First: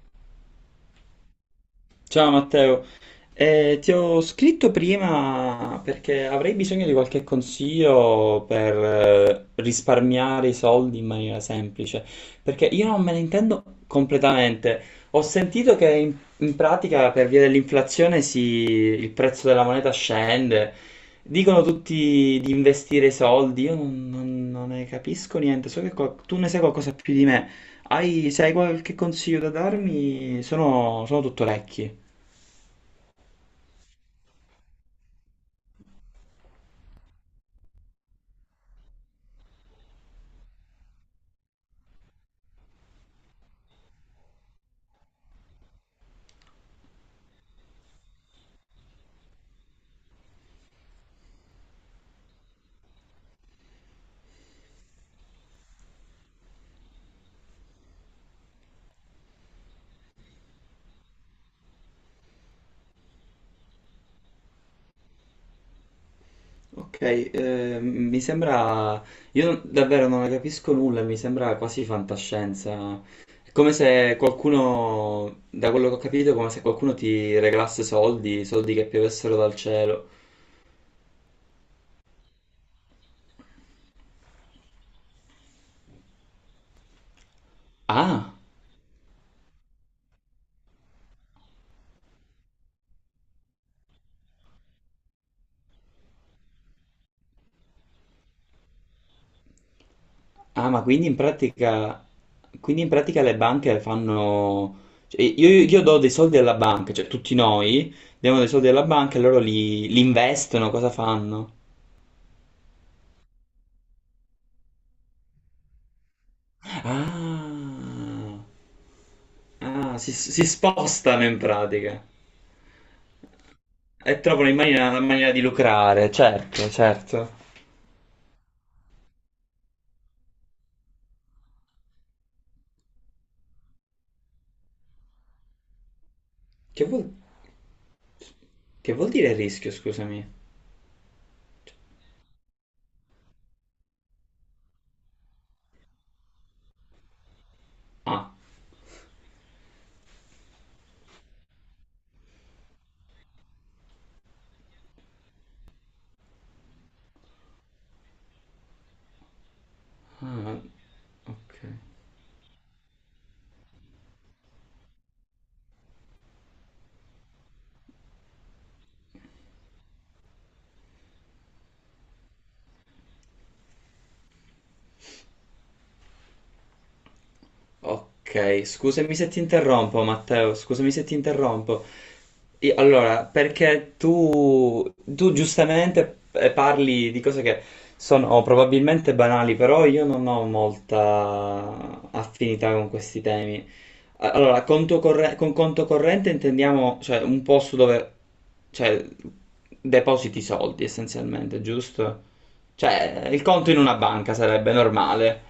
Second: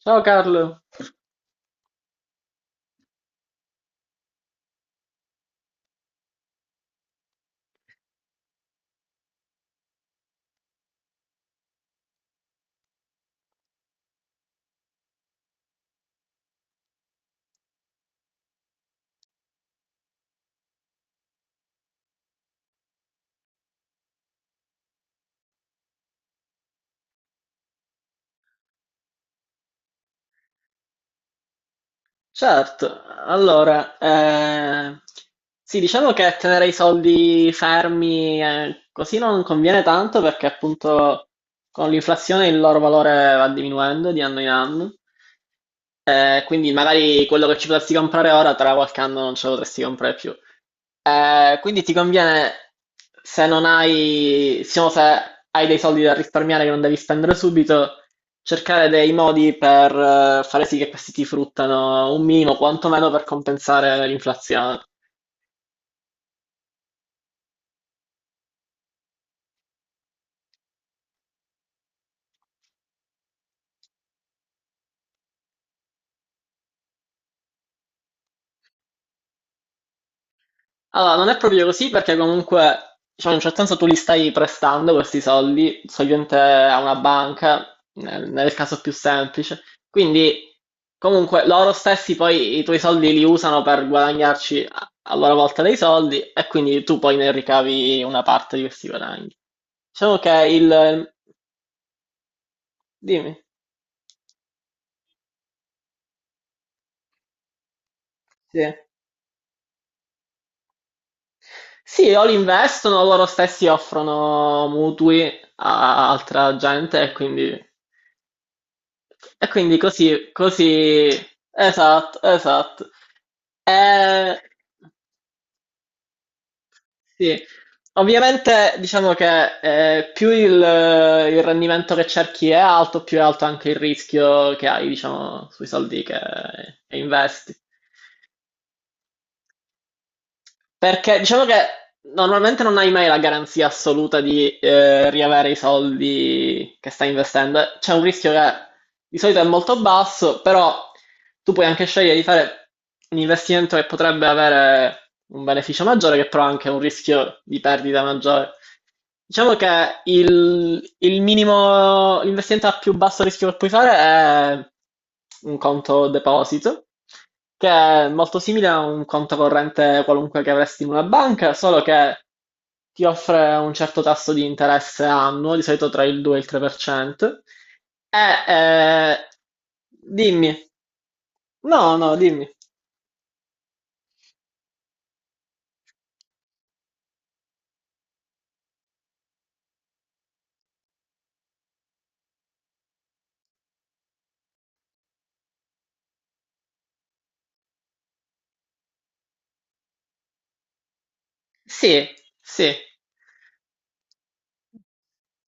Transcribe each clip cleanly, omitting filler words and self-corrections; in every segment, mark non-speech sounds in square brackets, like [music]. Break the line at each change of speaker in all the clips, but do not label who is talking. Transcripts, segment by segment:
Ciao Carlo,
Ciao Matteo, ti ho scritto prima perché avrei bisogno di qualche consiglio per risparmiare i soldi in maniera semplice, perché io non me ne intendo completamente. Ho sentito che in pratica per via dell'inflazione si- il prezzo della moneta scende, dicono tutti di investire i soldi, io non ne capisco niente, so che qual- tu ne sai qualcosa più di me. Se hai qualche consiglio da darmi, sono tutto orecchi.
certo, allora, sì, diciamo che tenere i soldi fermi così non conviene tanto perché appunto con l'inflazione il loro valore va diminuendo di anno in anno, quindi magari quello che ci potresti comprare ora tra qualche anno non ce lo potresti comprare più. Quindi ti conviene, se non hai, diciamo, se hai dei soldi da risparmiare che non devi spendere subito, cercare dei modi per fare sì che questi ti fruttano un minimo, quantomeno per compensare l'inflazione.
Ok, mi sembra, io non- davvero non ne capisco nulla, mi sembra quasi fantascienza. È come se qualcuno, da quello che ho capito, è come se qualcuno ti regalasse soldi, soldi che piovessero dal cielo.
Allora, non è proprio così perché comunque, diciamo, in un certo senso tu li stai prestando questi soldi, solitamente a una banca, nel,
Ah,
nel caso più semplice. Quindi, comunque, loro stessi poi i tuoi soldi li usano per guadagnarci a loro volta dei soldi e quindi tu poi ne ricavi una parte di questi guadagni. Diciamo che
ah, ma
il...
quindi in pratica le
Dimmi,
banche fanno, cioè, io do dei soldi alla banca, cioè tutti noi diamo dei soldi
sì.
alla banca e loro li investono, cosa fanno?
Sì, o li investono, o loro stessi offrono mutui a altra gente e quindi...
Ah.
E quindi
Ah, si,
così,
si
così,
spostano in pratica
esatto, esatto.
e
Eh,
trovano in maniera, una maniera di lucrare, certo, certo.
sì, ovviamente diciamo che più il rendimento che cerchi è alto, più è alto anche il rischio che hai, diciamo, sui soldi che,
Che
che
vuol,
investi.
che vuol dire rischio, scusami?
Perché diciamo che normalmente non hai mai la garanzia assoluta di riavere i soldi che stai investendo. C'è un rischio
Ah,
che di solito è molto basso, però tu puoi anche scegliere di fare un investimento che potrebbe avere un beneficio maggiore, che però ha anche un rischio di perdita maggiore. Diciamo che
ah,
il
ok.
minimo, l'investimento a più basso rischio che puoi fare è un conto deposito, che è molto simile a un conto corrente qualunque che avresti in una banca, solo che ti offre un certo tasso di interesse annuo, di solito tra il 2 e il 3%. E,
Ok, scusami
eh,
se ti interrompo, Matteo,
dimmi,
scusami se ti interrompo.
no, no, dimmi.
Io- Allora, perché tu giustamente parli di cose che sono oh, probabilmente banali, però io non ho molta affinità con questi temi. A- Allora, conto corre- con conto corrente intendiamo, cioè, un posto dove, cioè, depositi soldi essenzialmente,
Sì,
giusto?
sì,
Cioè, il conto in una banca sarebbe normale.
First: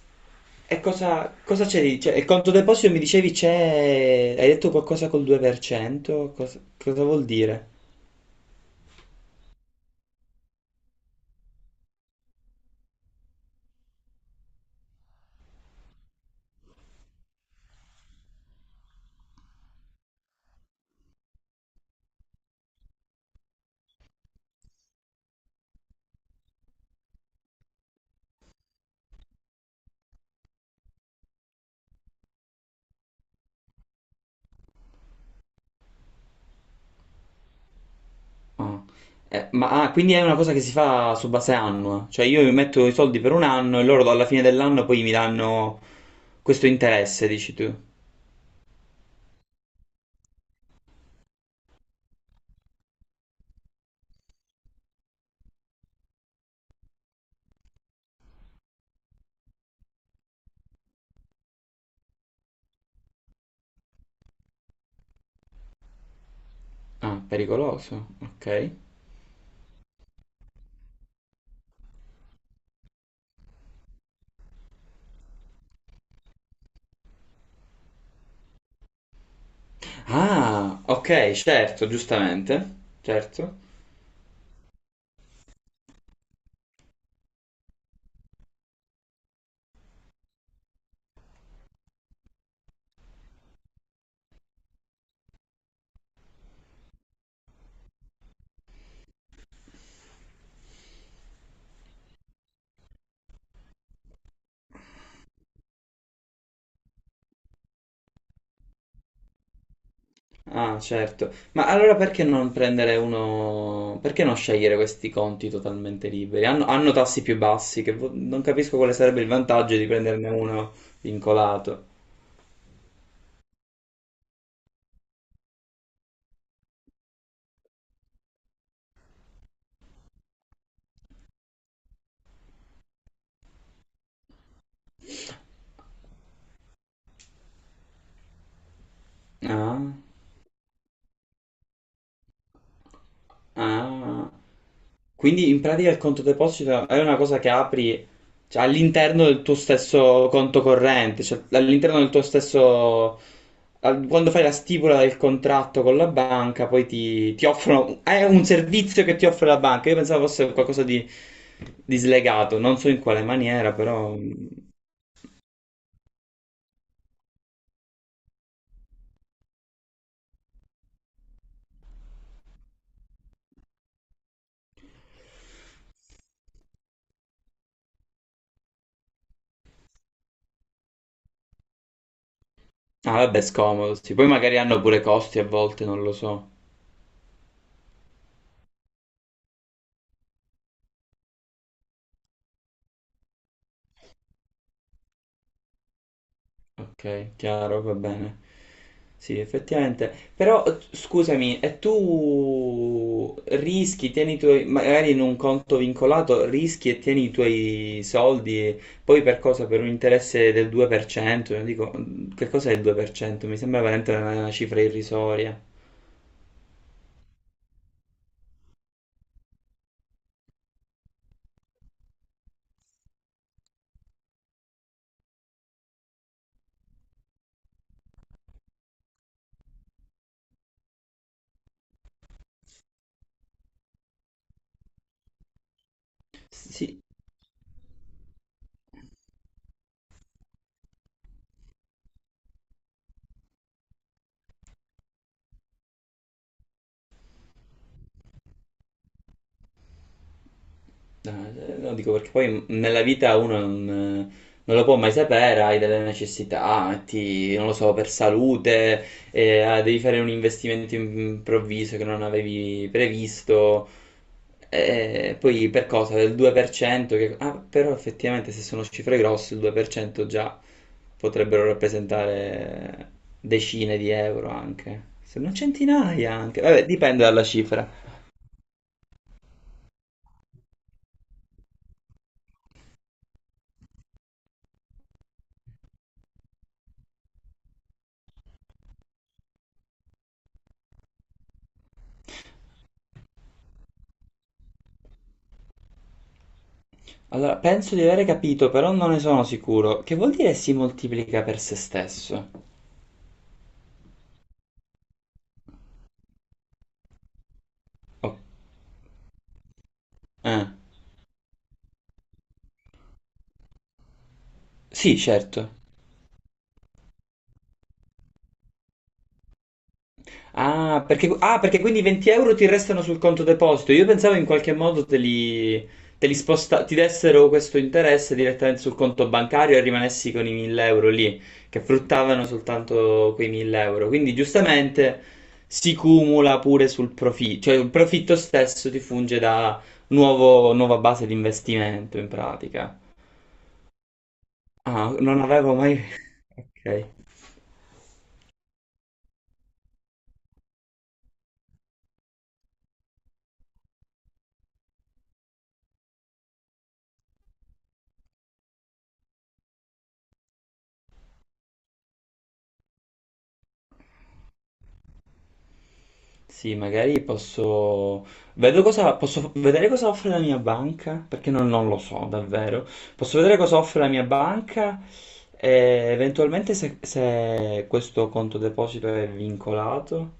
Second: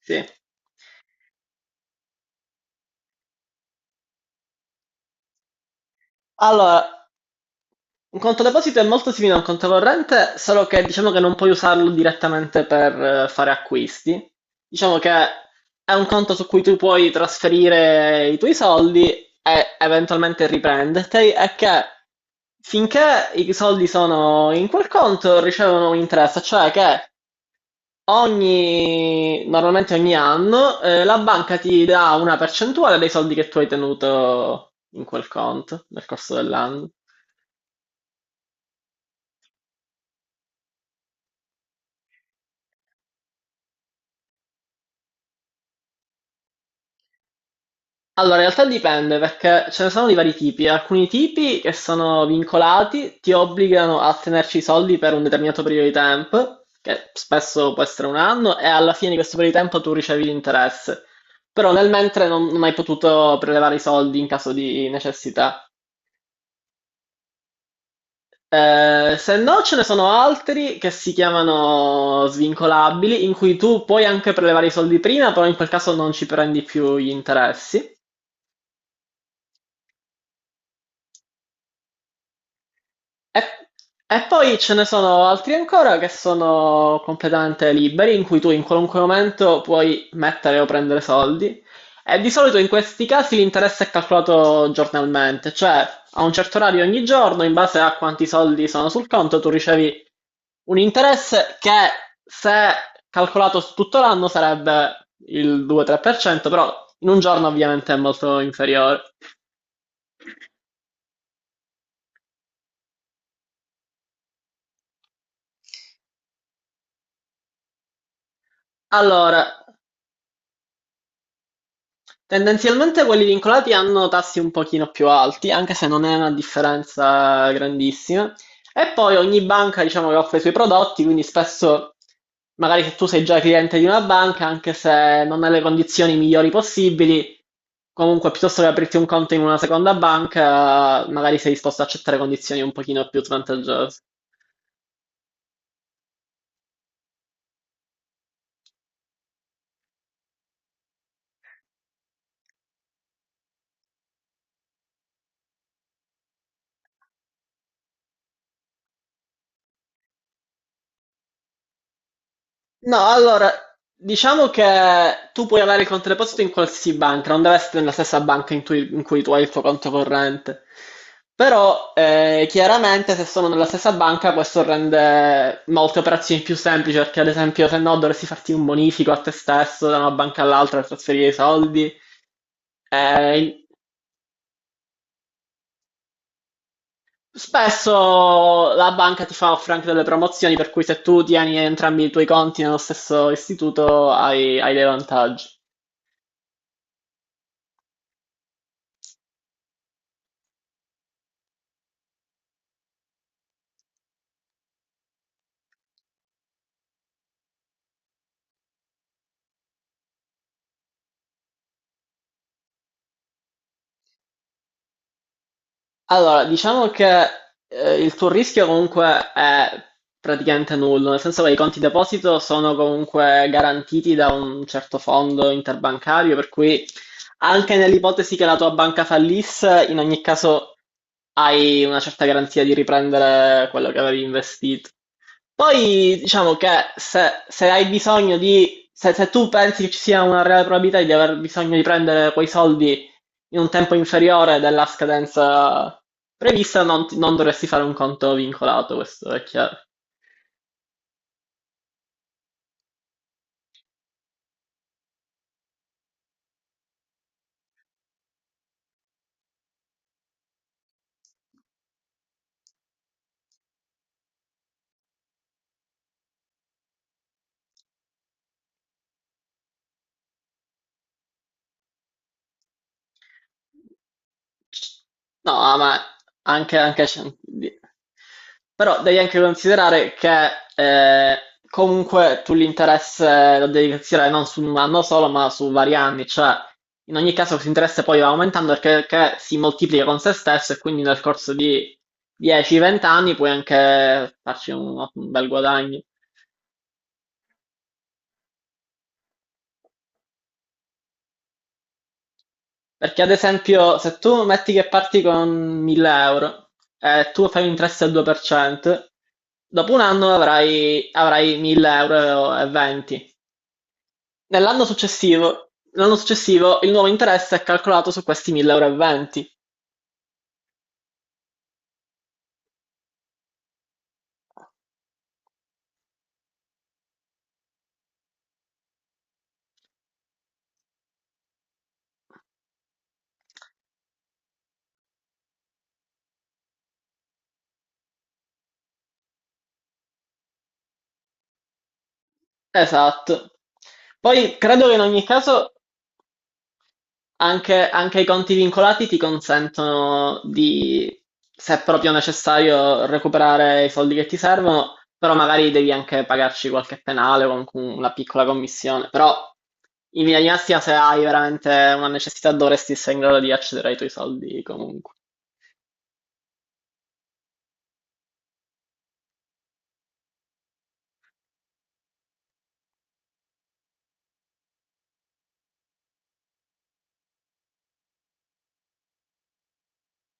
sì.
E cosa c'è di. Cioè, il conto deposito mi dicevi c'è. Hai detto qualcosa col 2%? Cosa,
Allora,
cosa vuol dire?
un conto deposito è molto simile a un conto corrente, solo che diciamo che non puoi usarlo direttamente per fare acquisti. Diciamo che è un conto su cui tu puoi trasferire i tuoi soldi e eventualmente riprenderti, e che finché i soldi sono in quel conto ricevono un interesse, cioè che ogni, normalmente ogni anno la banca ti dà una percentuale dei soldi che tu hai tenuto in quel conto nel corso dell'anno.
Ah. Ma quindi è una cosa che si fa su base annua. Cioè, io metto i soldi per un anno e loro alla fine dell'anno poi mi danno questo interesse, dici tu.
Allora, in realtà dipende perché ce ne sono di vari tipi. Alcuni tipi che sono vincolati ti obbligano a tenerci i soldi per un determinato periodo di tempo, che spesso può essere un anno, e alla fine di questo periodo di tempo tu ricevi l'interesse. Però nel mentre non hai potuto prelevare i soldi in caso di necessità.
Ah, pericoloso, ok.
Se no, ce ne sono altri che si chiamano svincolabili, in cui tu puoi anche prelevare i soldi prima, però in quel caso non ci prendi più gli interessi.
Ah, ok, certo, giustamente,
E,
certo.
e poi ce ne sono altri ancora che sono completamente liberi, in cui tu in qualunque momento puoi mettere o prendere soldi. E di solito in questi casi l'interesse è calcolato giornalmente, cioè a un certo orario ogni giorno, in base a quanti soldi sono sul conto, tu ricevi un interesse che se calcolato su tutto l'anno sarebbe il 2-3%, però in un giorno ovviamente è molto inferiore.
Ah, certo. Ma allora perché non prendere uno. Perché non scegliere questi conti totalmente liberi? Hanno tassi più bassi, che vo- non capisco quale sarebbe il
Allora,
vantaggio di prenderne uno vincolato.
tendenzialmente quelli vincolati hanno tassi un pochino più alti, anche se non è una differenza grandissima. E poi ogni banca, diciamo, che offre i suoi prodotti, quindi spesso, magari se tu sei già cliente di una banca, anche se non hai le condizioni migliori possibili, comunque piuttosto che aprirti un conto in una
Ah,
seconda banca, magari sei disposto ad accettare condizioni un pochino più svantaggiose.
ah. Quindi in pratica il conto deposito è una cosa che apri, cioè, all'interno del tuo stesso conto corrente, cioè all'interno del tuo stesso. Al- Quando fai la stipula del contratto con la banca, poi ti offrono. È un servizio che ti offre la banca. Io pensavo fosse qualcosa di slegato, non so in
No,
quale
allora,
maniera, però.
diciamo che tu puoi avere il conto deposito in qualsiasi banca, non deve essere nella stessa banca in cui tu hai il tuo conto corrente. Però, chiaramente, se sono nella stessa banca, questo rende molte operazioni più semplici, perché ad esempio, se no, dovresti farti un bonifico a te stesso da una banca all'altra per trasferire i soldi.
Ah, vabbè,
Eh,
scomodo, sì. Poi magari hanno pure costi a volte, non lo so.
Spesso la banca ti fa offrire anche delle promozioni, per cui se tu tieni entrambi i tuoi conti nello stesso istituto, hai dei vantaggi.
Ok, chiaro, va bene. Sì, effettivamente. Però scusami, e tu rischi, tieni i tuoi, magari in un conto vincolato, rischi e tieni i tuoi soldi, e poi per cosa? Per un interesse del 2%? Io dico, che cos'è il 2%? Mi sembra veramente una cifra irrisoria.
Allora, diciamo che il tuo rischio comunque è praticamente nullo, nel senso che i conti deposito sono comunque garantiti da un certo fondo interbancario, per cui anche nell'ipotesi che la tua banca fallisse, in ogni caso hai una certa garanzia di riprendere quello che avevi investito. Poi diciamo che
Sì,
se hai bisogno di, se tu pensi che ci sia una reale probabilità di aver bisogno di prendere quei soldi in un tempo inferiore della scadenza prevista, non dovresti fare un conto vincolato, questo è chiaro.
no, no, dico perché poi nella vita uno eh, non lo può mai sapere, hai delle necessità, ti- non lo so, per salute, devi fare un investimento improvviso che non avevi previsto, poi per cosa? Del 2%, che, però effettivamente se sono cifre grosse il 2% già potrebbero rappresentare decine di euro
C-
anche, se
No,
non
ma
centinaia anche,
anche,
vabbè,
anche
dipende
c-
dalla
di-
cifra.
però devi anche considerare che eh, comunque tu l'interesse lo devi considerare non su un anno solo, ma su vari anni, cioè in ogni caso questo interesse poi va aumentando perché si moltiplica con se stesso e quindi nel corso di 10-20 anni puoi anche farci un bel guadagno.
Allora, penso di aver capito, però non ne sono sicuro. Che vuol dire si moltiplica per se stesso?
Perché ad esempio, se tu metti che parti con 1000 euro e tu fai un interesse al
Oh,
2%, dopo un anno
eh.
avrai 1000 euro e 20. Nell'anno
Sì,
successivo,
certo.
l'anno successivo il nuovo interesse è calcolato su questi 1000 euro e 20.
Ah perché quindi 20 euro ti restano sul conto deposito. Io pensavo in qualche modo te li sposta, ti dessero questo interesse direttamente sul conto bancario e rimanessi con i 1000 euro lì, che fruttavano soltanto quei 1000 euro. Quindi giustamente si cumula pure sul profitto, cioè il profitto stesso ti funge da nuovo- nuova base di investimento in pratica.
Esatto. Poi credo che in
Ah,
ogni
non
caso
avevo mai. [laughs] Ok.
anche i conti vincolati ti consentono di, se è proprio necessario, recuperare i soldi che ti servono, però magari devi anche pagarci qualche penale o comunque una piccola commissione. Però in linea di massima, se hai veramente una necessità, dovresti essere in grado di accedere ai tuoi soldi comunque.
Sì, magari posso. Vedo cosa. Posso vedere cosa offre la mia banca, perché non lo so davvero. Posso vedere cosa offre la mia banca e eventualmente se questo conto deposito è vincolato,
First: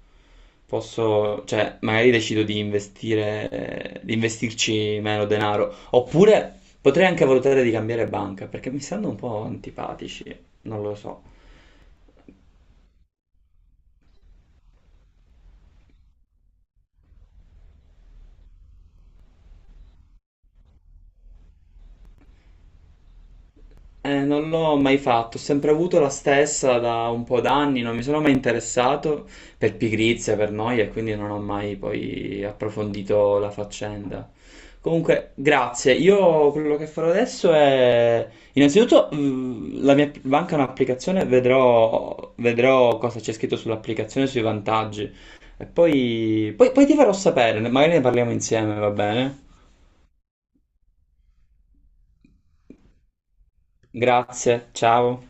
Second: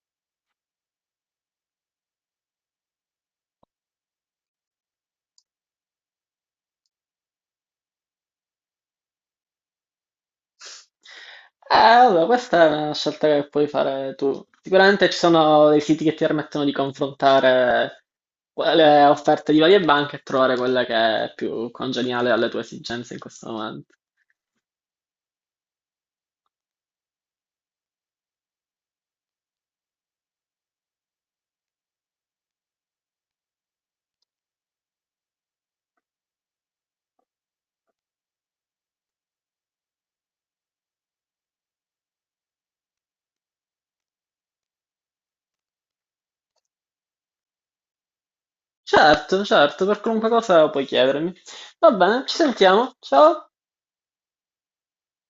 posso. Cioè, magari decido di investire, di investirci meno denaro. Oppure potrei anche valutare di cambiare banca, perché mi stanno un po' antipatici, non lo so.
Allora, questa è una scelta che puoi fare tu. Sicuramente ci sono dei siti che ti permettono di confrontare le offerte di varie banche e trovare quella che è più congeniale alle tue esigenze in questo momento.
Non l'ho mai fatto, ho sempre avuto la stessa da un po' d'anni, non mi sono mai interessato per pigrizia, per noia, e quindi non ho mai poi approfondito la faccenda. Comunque, grazie. Io quello che farò adesso è, innanzitutto, la mia banca è un'applicazione, vedrò cosa c'è scritto sull'applicazione, sui vantaggi, e poi ti farò sapere, magari ne parliamo insieme, va bene?
Certo, certo, per qualunque cosa puoi chiedermi. Va bene, ci sentiamo. Ciao.
Grazie, ciao.